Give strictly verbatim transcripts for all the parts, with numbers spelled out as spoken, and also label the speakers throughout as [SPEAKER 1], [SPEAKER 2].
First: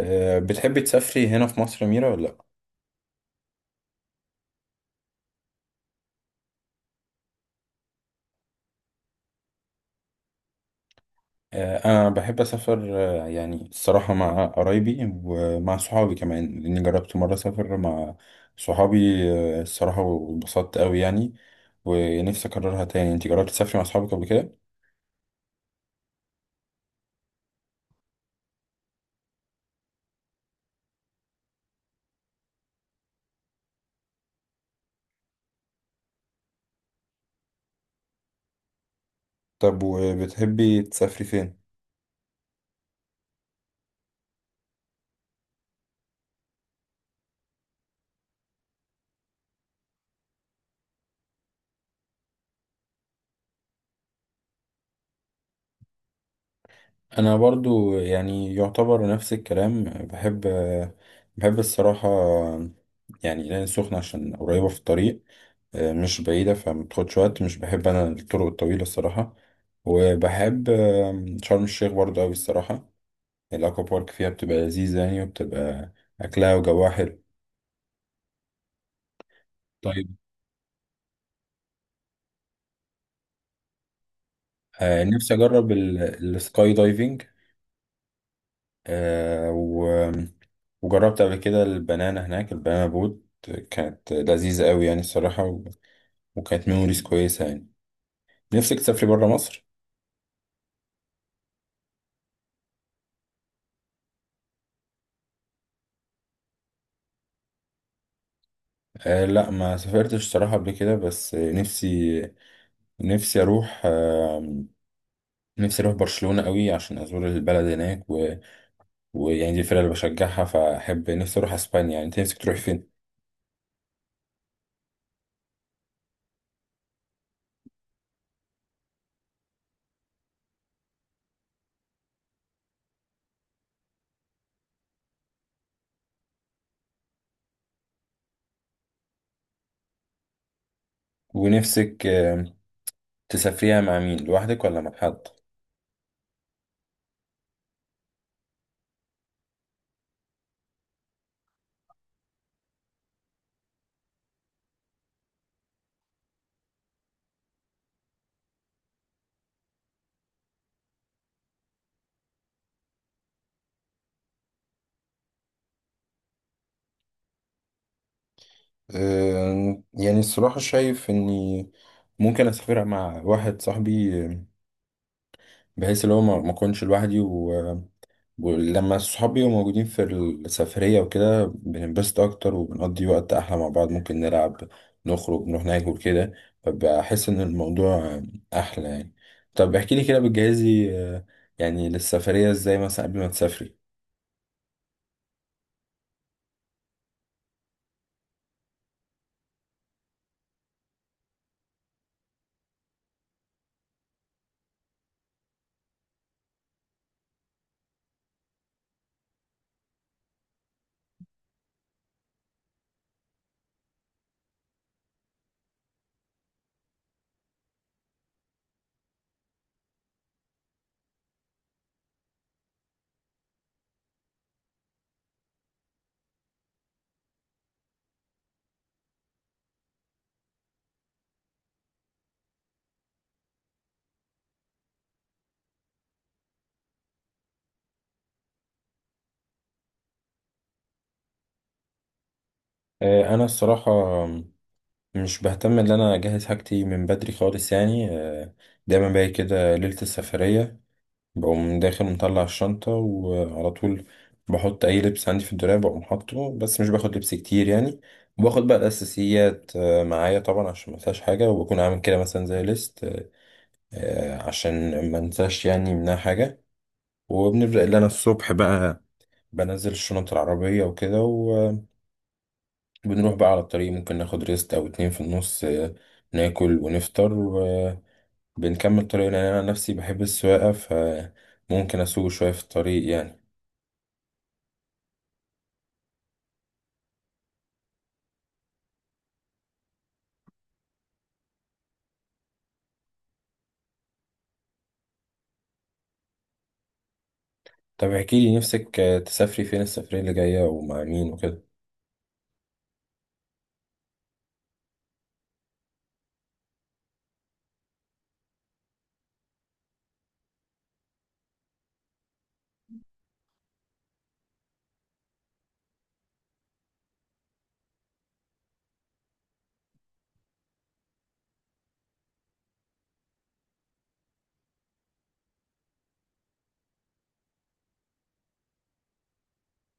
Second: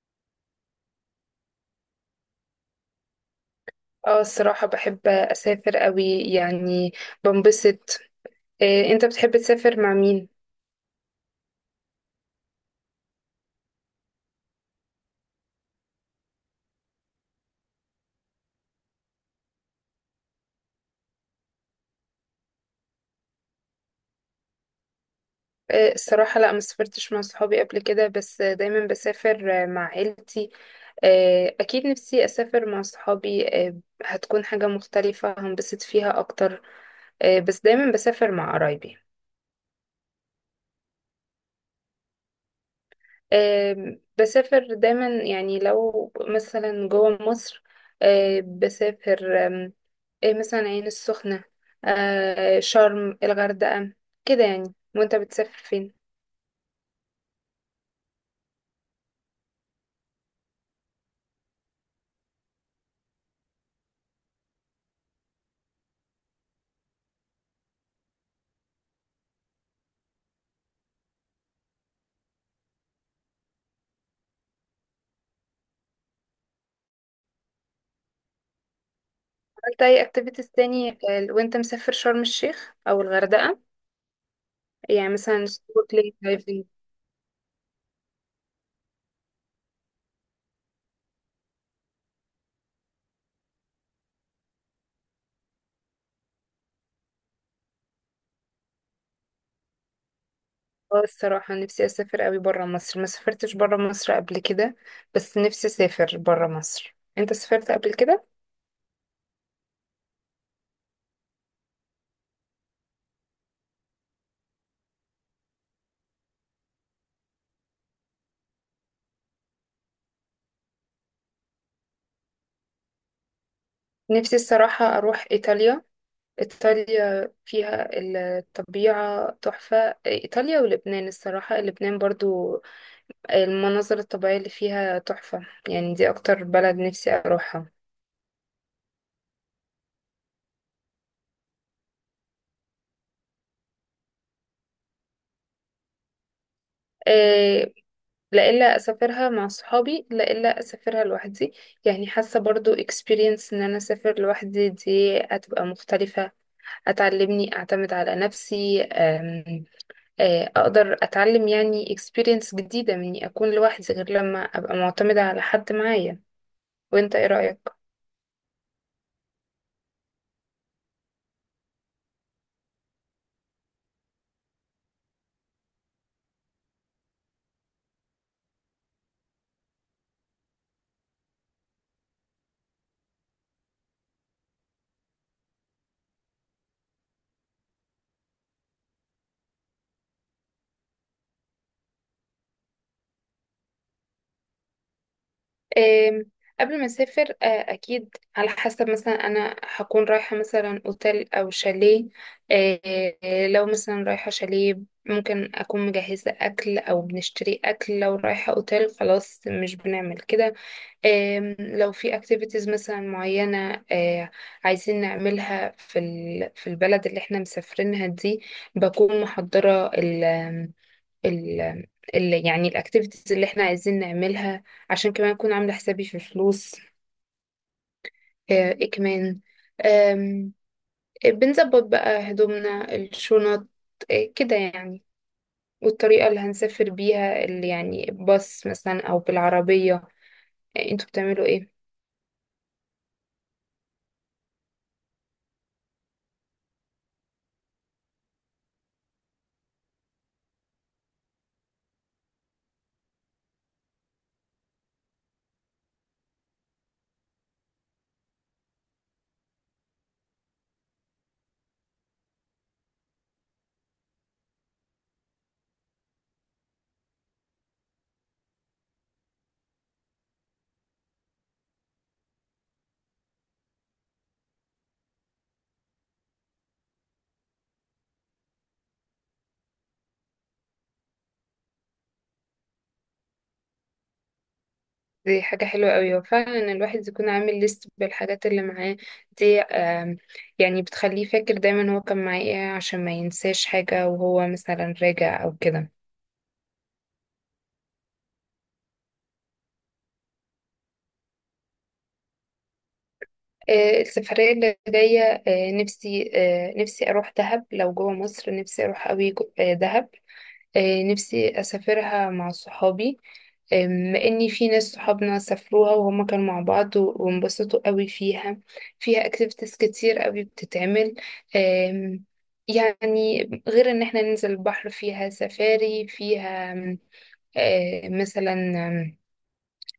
[SPEAKER 1] آه، بتحبي تسافري هنا في مصر يا ميرا ولا لأ؟
[SPEAKER 2] اه، الصراحة بحب أسافر قوي يعني. بنبسط. إيه انت بتحب تسافر مع مين؟
[SPEAKER 1] آه، أنا بحب أسافر. آه، يعني الصراحة مع قرايبي ومع صحابي كمان، لأني جربت مرة أسافر مع صحابي. آه، الصراحة واتبسطت أوي يعني، ونفسي أكررها تاني. أنت جربتي تسافري مع صحابك قبل كده؟
[SPEAKER 2] إيه الصراحة لا، ما سافرتش مع صحابي قبل كده، بس دايما بسافر مع عيلتي. إيه أكيد نفسي أسافر مع صحابي. إيه، هتكون حاجة مختلفة هنبسط فيها أكتر. إيه بس دايما بسافر مع قرايبي.
[SPEAKER 1] طب وبتحبي تسافري فين؟
[SPEAKER 2] آم، بسافر دايما يعني لو مثلا جوه مصر. آه، بسافر آم، إيه مثلا عين السخنة، آه، شرم، الغردقة، كده يعني. وانت بتسافر فين؟
[SPEAKER 1] أنا برضو يعني يعتبر نفس الكلام. بحب آه، بحب الصراحة، آه، يعني العين السخنة عشان قريبة في الطريق، آه، مش بعيدة فمتاخدش وقت. مش بحب أنا الطرق الطويلة الصراحة، وبحب آم، شرم الشيخ برضه أوي الصراحة. الأكوا بارك فيها بتبقى لذيذة يعني، وبتبقى أكلها وجوها حلو.
[SPEAKER 2] عملت اي
[SPEAKER 1] طيب،
[SPEAKER 2] اكتيفيتيز تاني آه، وانت مسافر شرم الشيخ او الغردقة؟
[SPEAKER 1] آه،
[SPEAKER 2] يعني
[SPEAKER 1] نفسي
[SPEAKER 2] مثلا
[SPEAKER 1] أجرب
[SPEAKER 2] سنوركلينج،
[SPEAKER 1] ال-
[SPEAKER 2] دايفنج.
[SPEAKER 1] السكاي دايفنج. آه، و- وجربت قبل كده البنانا هناك، البنانا بوت، كانت لذيذة أوي يعني الصراحة، و- وكانت ميموريز كويسة يعني. نفسك تسافري برا مصر؟
[SPEAKER 2] اه الصراحة نفسي اسافر قوي برا مصر. ما سافرتش برا مصر قبل كده، بس نفسي اسافر برا مصر. انت سافرت قبل كده؟
[SPEAKER 1] آه لا، ما سافرتش الصراحة قبل كده، بس نفسي، نفسي أروح. آه نفسي اروح برشلونة قوي عشان ازور البلد هناك، و... ويعني دي الفرقة اللي بشجعها، فاحب نفسي اروح اسبانيا يعني. انت نفسك تروح فين؟
[SPEAKER 2] نفسي الصراحة اروح ايطاليا. إيطاليا فيها الطبيعة تحفة. إيطاليا ولبنان الصراحة، لبنان برضو المناظر الطبيعية اللي فيها تحفة يعني. دي أكتر بلد نفسي أروحها.
[SPEAKER 1] ونفسك آم، تسافريها مع مين، لوحدك ولا مع حد؟
[SPEAKER 2] إيه، لا إلا أسافرها مع صحابي، لا إلا أسافرها لوحدي. يعني حاسة برضو experience إن أنا أسافر لوحدي دي هتبقى مختلفة، هتعلمني أعتمد على نفسي. أم، آه، أقدر أتعلم يعني experience جديدة مني أكون لوحدي، غير لما أبقى معتمدة على حد معايا. وانت ايه رأيك؟
[SPEAKER 1] آم، يعني الصراحة شايف اني ممكن اسافرها مع واحد صاحبي، آم، بحيث اللي هو ما ما اكونش لوحدي. ولما الصحاب بيبقوا موجودين في السفرية وكده، بننبسط أكتر وبنقضي وقت أحلى مع بعض، ممكن نلعب، نخرج، نروح ناكل كده. فبحس إن الموضوع أحلى يعني. طب احكي لي كده، بتجهزي آه، يعني للسفرية إزاي، مثلا قبل ما تسافري؟
[SPEAKER 2] آم، قبل ما اسافر آه، اكيد على حسب، مثلا انا هكون رايحة مثلا اوتيل او شاليه. آه، لو مثلا رايحة شاليه ممكن اكون مجهزة اكل او بنشتري اكل. لو رايحة اوتيل خلاص مش بنعمل كده. آم، لو في اكتيفيتيز مثلا معينة آه، عايزين نعملها في ال- في البلد اللي احنا مسافرينها دي، بكون محضرة ال ال يعني الاكتيفيتيز اللي احنا عايزين نعملها. عشان كمان اكون عامله حسابي في فلوس. آه، ايه كمان، آم، بنظبط بقى هدومنا، الشنط، آه، كده يعني. والطريقة اللي هنسافر بيها، اللي يعني باص مثلا أو بالعربية. آه، انتوا بتعملوا ايه؟
[SPEAKER 1] آه، أنا الصراحة مش بهتم إن أنا أجهز حاجتي من بدري خالص يعني. آه، دايما باجي كده ليلة السفرية، بقوم داخل مطلع الشنطة وعلى طول بحط أي لبس عندي في الدولاب، بقوم حاطه. بس مش باخد لبس كتير يعني، وباخد بقى الأساسيات آه، معايا طبعا عشان ما انساش حاجة. وبكون عامل كده مثلا زي ليست آه، عشان ما انساش يعني منها حاجة. وبنبدأ اللي أنا الصبح بقى بنزل الشنط العربية وكده، وبنروح بقى على الطريق. ممكن ناخد ريست أو اتنين في النص، آه، ناكل ونفطر، وبنكمل طريقنا. يعني أنا نفسي بحب السواقة، فممكن أسوق شوية في الطريق يعني.
[SPEAKER 2] دي حاجة حلوة قوي. وفعلا الواحد يكون عامل ليست بالحاجات اللي معاه دي. آم، يعني بتخليه فاكر دايما هو كان معاه ايه، عشان ما ينساش حاجة وهو مثلا راجع أو كده.
[SPEAKER 1] طب احكي لي، نفسك آه، تسافري فين السفرية اللي جاية ومع مين وكده؟
[SPEAKER 2] آه، السفرية اللي جاية، آه، نفسي آه، نفسي أروح دهب. لو جوه مصر نفسي أروح أوي جو- آه، دهب. آه، نفسي أسافرها مع صحابي. آم، إني في ناس صحابنا سافروها وهما كانوا مع بعض و- وانبسطوا أوي فيها. فيها اكتيفيتيز كتير أوي بتتعمل. آم، يعني غير إن احنا ننزل البحر، فيها سفاري، فيها آم، آه، مثلا آم،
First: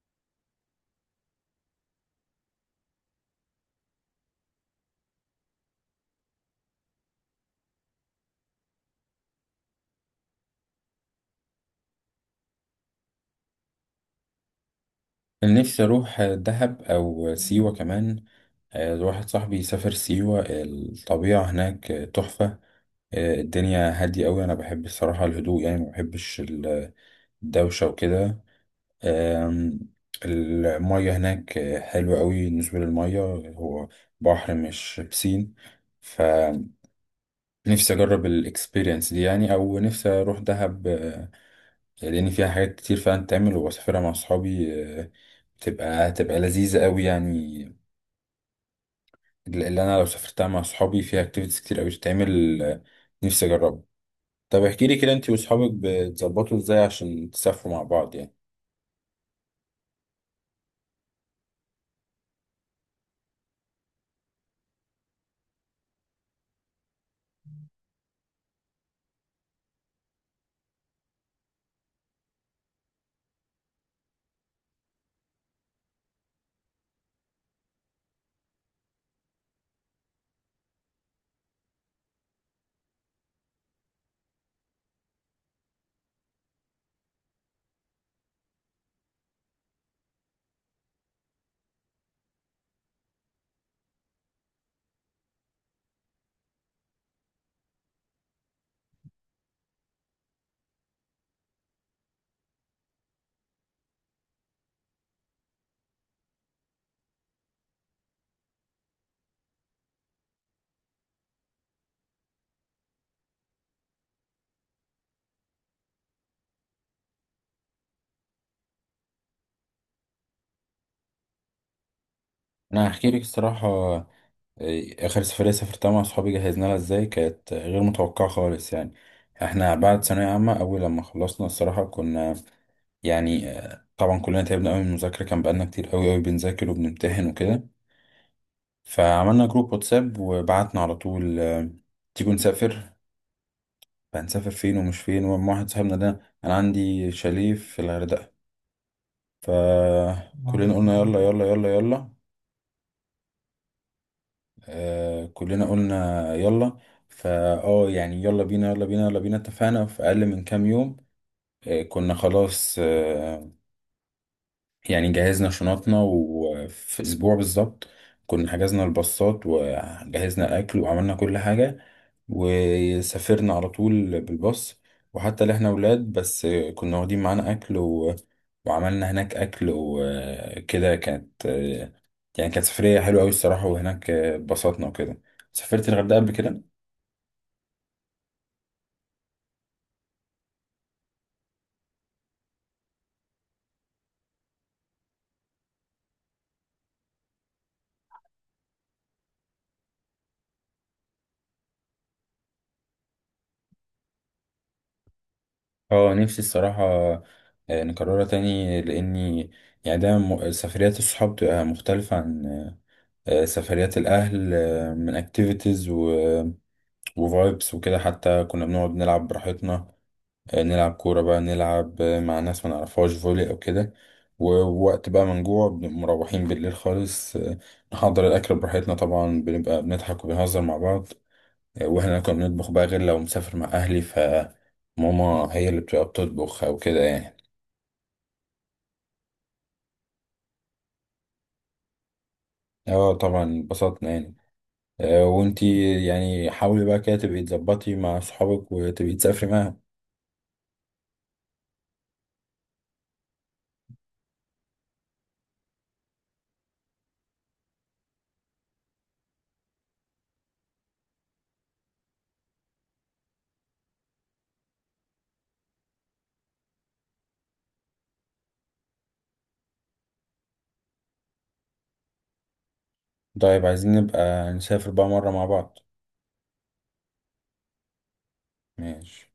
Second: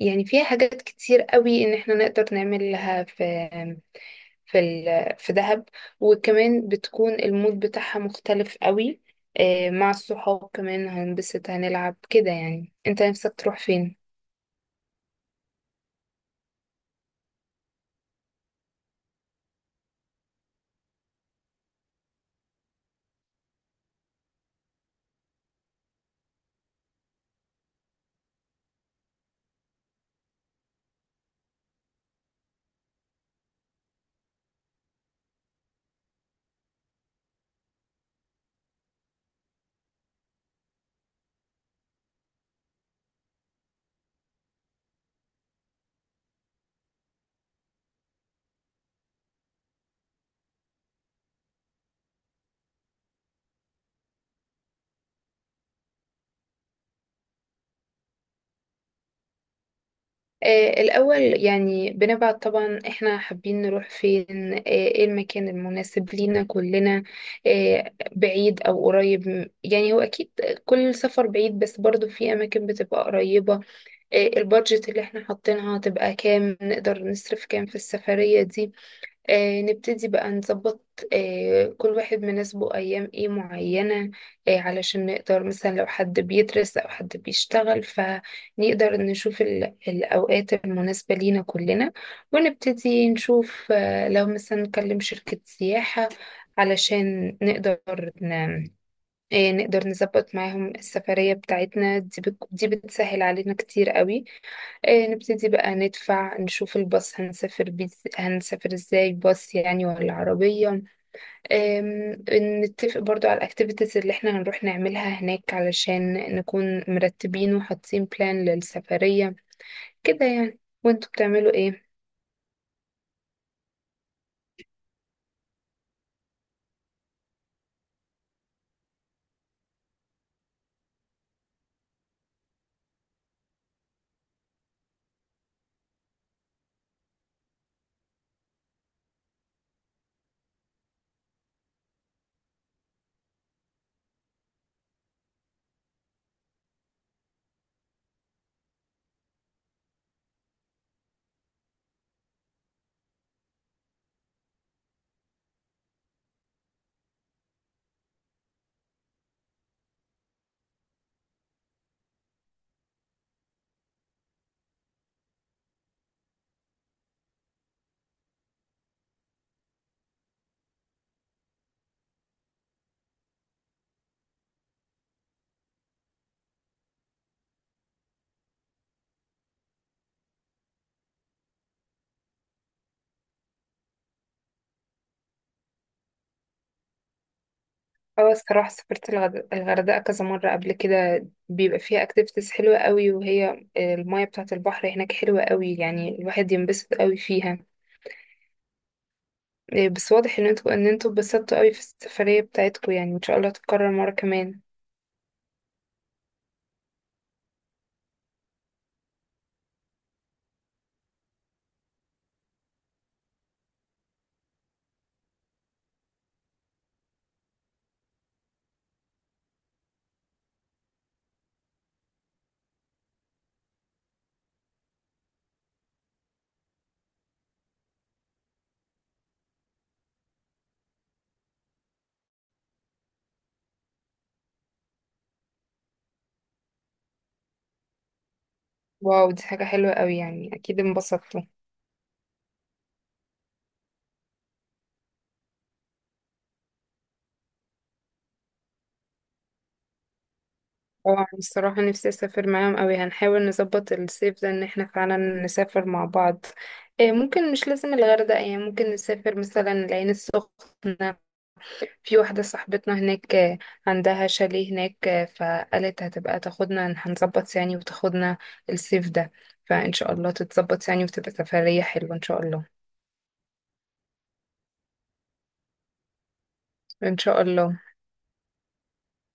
[SPEAKER 2] يعني فيها حاجات كتير أوي إن احنا نقدر نعملها في في ال- في دهب. وكمان بتكون المود بتاعها مختلف قوي. آه، مع الصحاب كمان هنبسط، هنلعب كده يعني. انت نفسك تروح فين؟
[SPEAKER 1] انا نفسي اروح آه، دهب او سيوة كمان. آه، واحد صاحبي سافر سيوة، الطبيعة هناك آه، تحفة. آه، الدنيا هادية أوي. أنا بحب الصراحة الهدوء يعني، ما بحبش ال- الدوشة وكده. آم، المية هناك آه، حلوة أوي. بالنسبة للمية، هو بحر مش بسين، فنفسي أجرب الإكسبيرينس دي يعني. أو نفسي أروح دهب، آه، لان فيها حاجات كتير فعلا تتعمل، وبسافرها مع اصحابي. آه، بتبقى هتبقى لذيذه قوي يعني، اللي انا لو سافرتها مع اصحابي. فيها اكتيفيتيز كتير قوي تتعمل، آه، نفسي اجربها. طب احكي لي كده، انت واصحابك بتظبطوا ازاي عشان تسافروا مع بعض يعني؟
[SPEAKER 2] آه، الأول يعني بنبعت طبعا احنا حابين نروح فين، آه، ايه المكان المناسب لينا كلنا، آه، بعيد أو قريب. م- يعني هو أكيد كل سفر بعيد، بس برضو في أماكن بتبقى قريبة. آه، البادجت اللي احنا حاطينها هتبقى كام، نقدر نصرف كام في السفرية دي. آه نبتدي بقى نظبط. آه كل واحد مناسبه أيام إيه معينة، آه علشان نقدر مثلا لو حد بيدرس أو حد بيشتغل فنقدر نشوف ال- الأوقات المناسبة لينا كلنا. ونبتدي نشوف، آه، لو مثلا نكلم شركة سياحة علشان نقدر ن... آه نقدر نظبط معاهم السفرية بتاعتنا دي. بت... دي بتسهل علينا كتير قوي. إيه نبتدي بقى ندفع، نشوف الباص، هنسافر بيز... هنسافر ازاي، باص يعني ولا عربية. إم... نتفق برضو على الاكتيفيتيز اللي احنا هنروح نعملها هناك، علشان نكون مرتبين وحاطين بلان للسفرية كده يعني. وانتوا بتعملوا ايه؟
[SPEAKER 1] انا هحكي لك الصراحه، آه، اخر سفريه سافرتها مع اصحابي جهزنا لها ازاي، كانت غير متوقعه خالص يعني. احنا بعد ثانويه عامه اول لما خلصنا الصراحه كنا يعني، آه، طبعا كلنا تعبنا قوي من المذاكره، كان بقالنا كتير قوي قوي بنذاكر وبنمتحن وكده. فعملنا جروب واتساب وبعتنا على طول، آه، تيجوا نسافر، فهنسافر فين ومش فين. ومع واحد صاحبنا ده انا عندي شاليه في الغردقة، فكلنا قلنا يلا يلا يلا يلا، آه كلنا قلنا يلا. فا اه يعني يلا بينا يلا بينا يلا بينا، اتفقنا في اقل من كام يوم. آه كنا خلاص، آه، يعني جهزنا شنطنا، وفي اسبوع بالظبط كنا حجزنا الباصات وجهزنا الاكل وعملنا كل حاجه، وسافرنا على طول بالباص. وحتى اللي احنا ولاد بس، كنا واخدين معانا اكل و... وعملنا هناك اكل وكده. كانت يعني كانت سفريه حلوه قوي الصراحه، وهناك اتبسطنا وكده. سافرت الغردقه قبل كده؟
[SPEAKER 2] اه الصراحة سافرت الغد... الغردقة كذا مرة قبل كده. بيبقى فيها اكتيفيتيز حلوة قوي، وهي المية بتاعة البحر هناك حلوة قوي يعني، الواحد ينبسط قوي فيها. إيه، بس واضح ان انتوا ان انتوا اتبسطتوا قوي في السفرية بتاعتكم يعني. ان شاء الله تتكرر مرة كمان.
[SPEAKER 1] اه نفسي الصراحه آه، نكررها تاني، لاني يعني دايما م- سفريات الصحاب تبقى مختلفه عن آه، سفريات الأهل، آه، من اكتيفيتيز وفايبس وكده. حتى كنا بنقعد نلعب براحتنا، آه، نلعب كورة بقى، نلعب آه، مع ناس ما نعرفهاش فولي أو كده. ووقت بقى ما نجوع، بنبقى مروحين بالليل خالص، آه، نحضر الأكل براحتنا. طبعا بنبقى بنضحك وبنهزر مع بعض، آه، واحنا كنا بنطبخ بقى، غير لو مسافر مع أهلي فماما هي اللي بتبقى بتطبخ أو كده يعني.
[SPEAKER 2] واو دي حاجة حلوة قوي، يعني اكيد انبسطتوا.
[SPEAKER 1] اه طبعا اتبسطنا يعني، آه، وانتي يعني حاولي بقى كده تبقي تظبطي مع صحابك وتبقي تسافري معاهم.
[SPEAKER 2] اه أنا الصراحة نفسي اسافر معاهم قوي. هنحاول نظبط الصيف ده ان احنا فعلا نسافر مع بعض. إيه ممكن مش لازم الغردقة يعني، ممكن نسافر مثلا العين السخنة. في واحدة صاحبتنا هناك آه، عندها شاليه هناك. آه، فقالت هتبقى تاخدنا، هنظبط يعني وتاخدنا الصيف ده. فإن شاء الله تتظبط يعني، وتبقى سفرية حلوة إن شاء الله.
[SPEAKER 1] طيب، عايزين نبقى نسافر بقى مرة مع بعض.
[SPEAKER 2] إن شاء الله.
[SPEAKER 1] ماشي.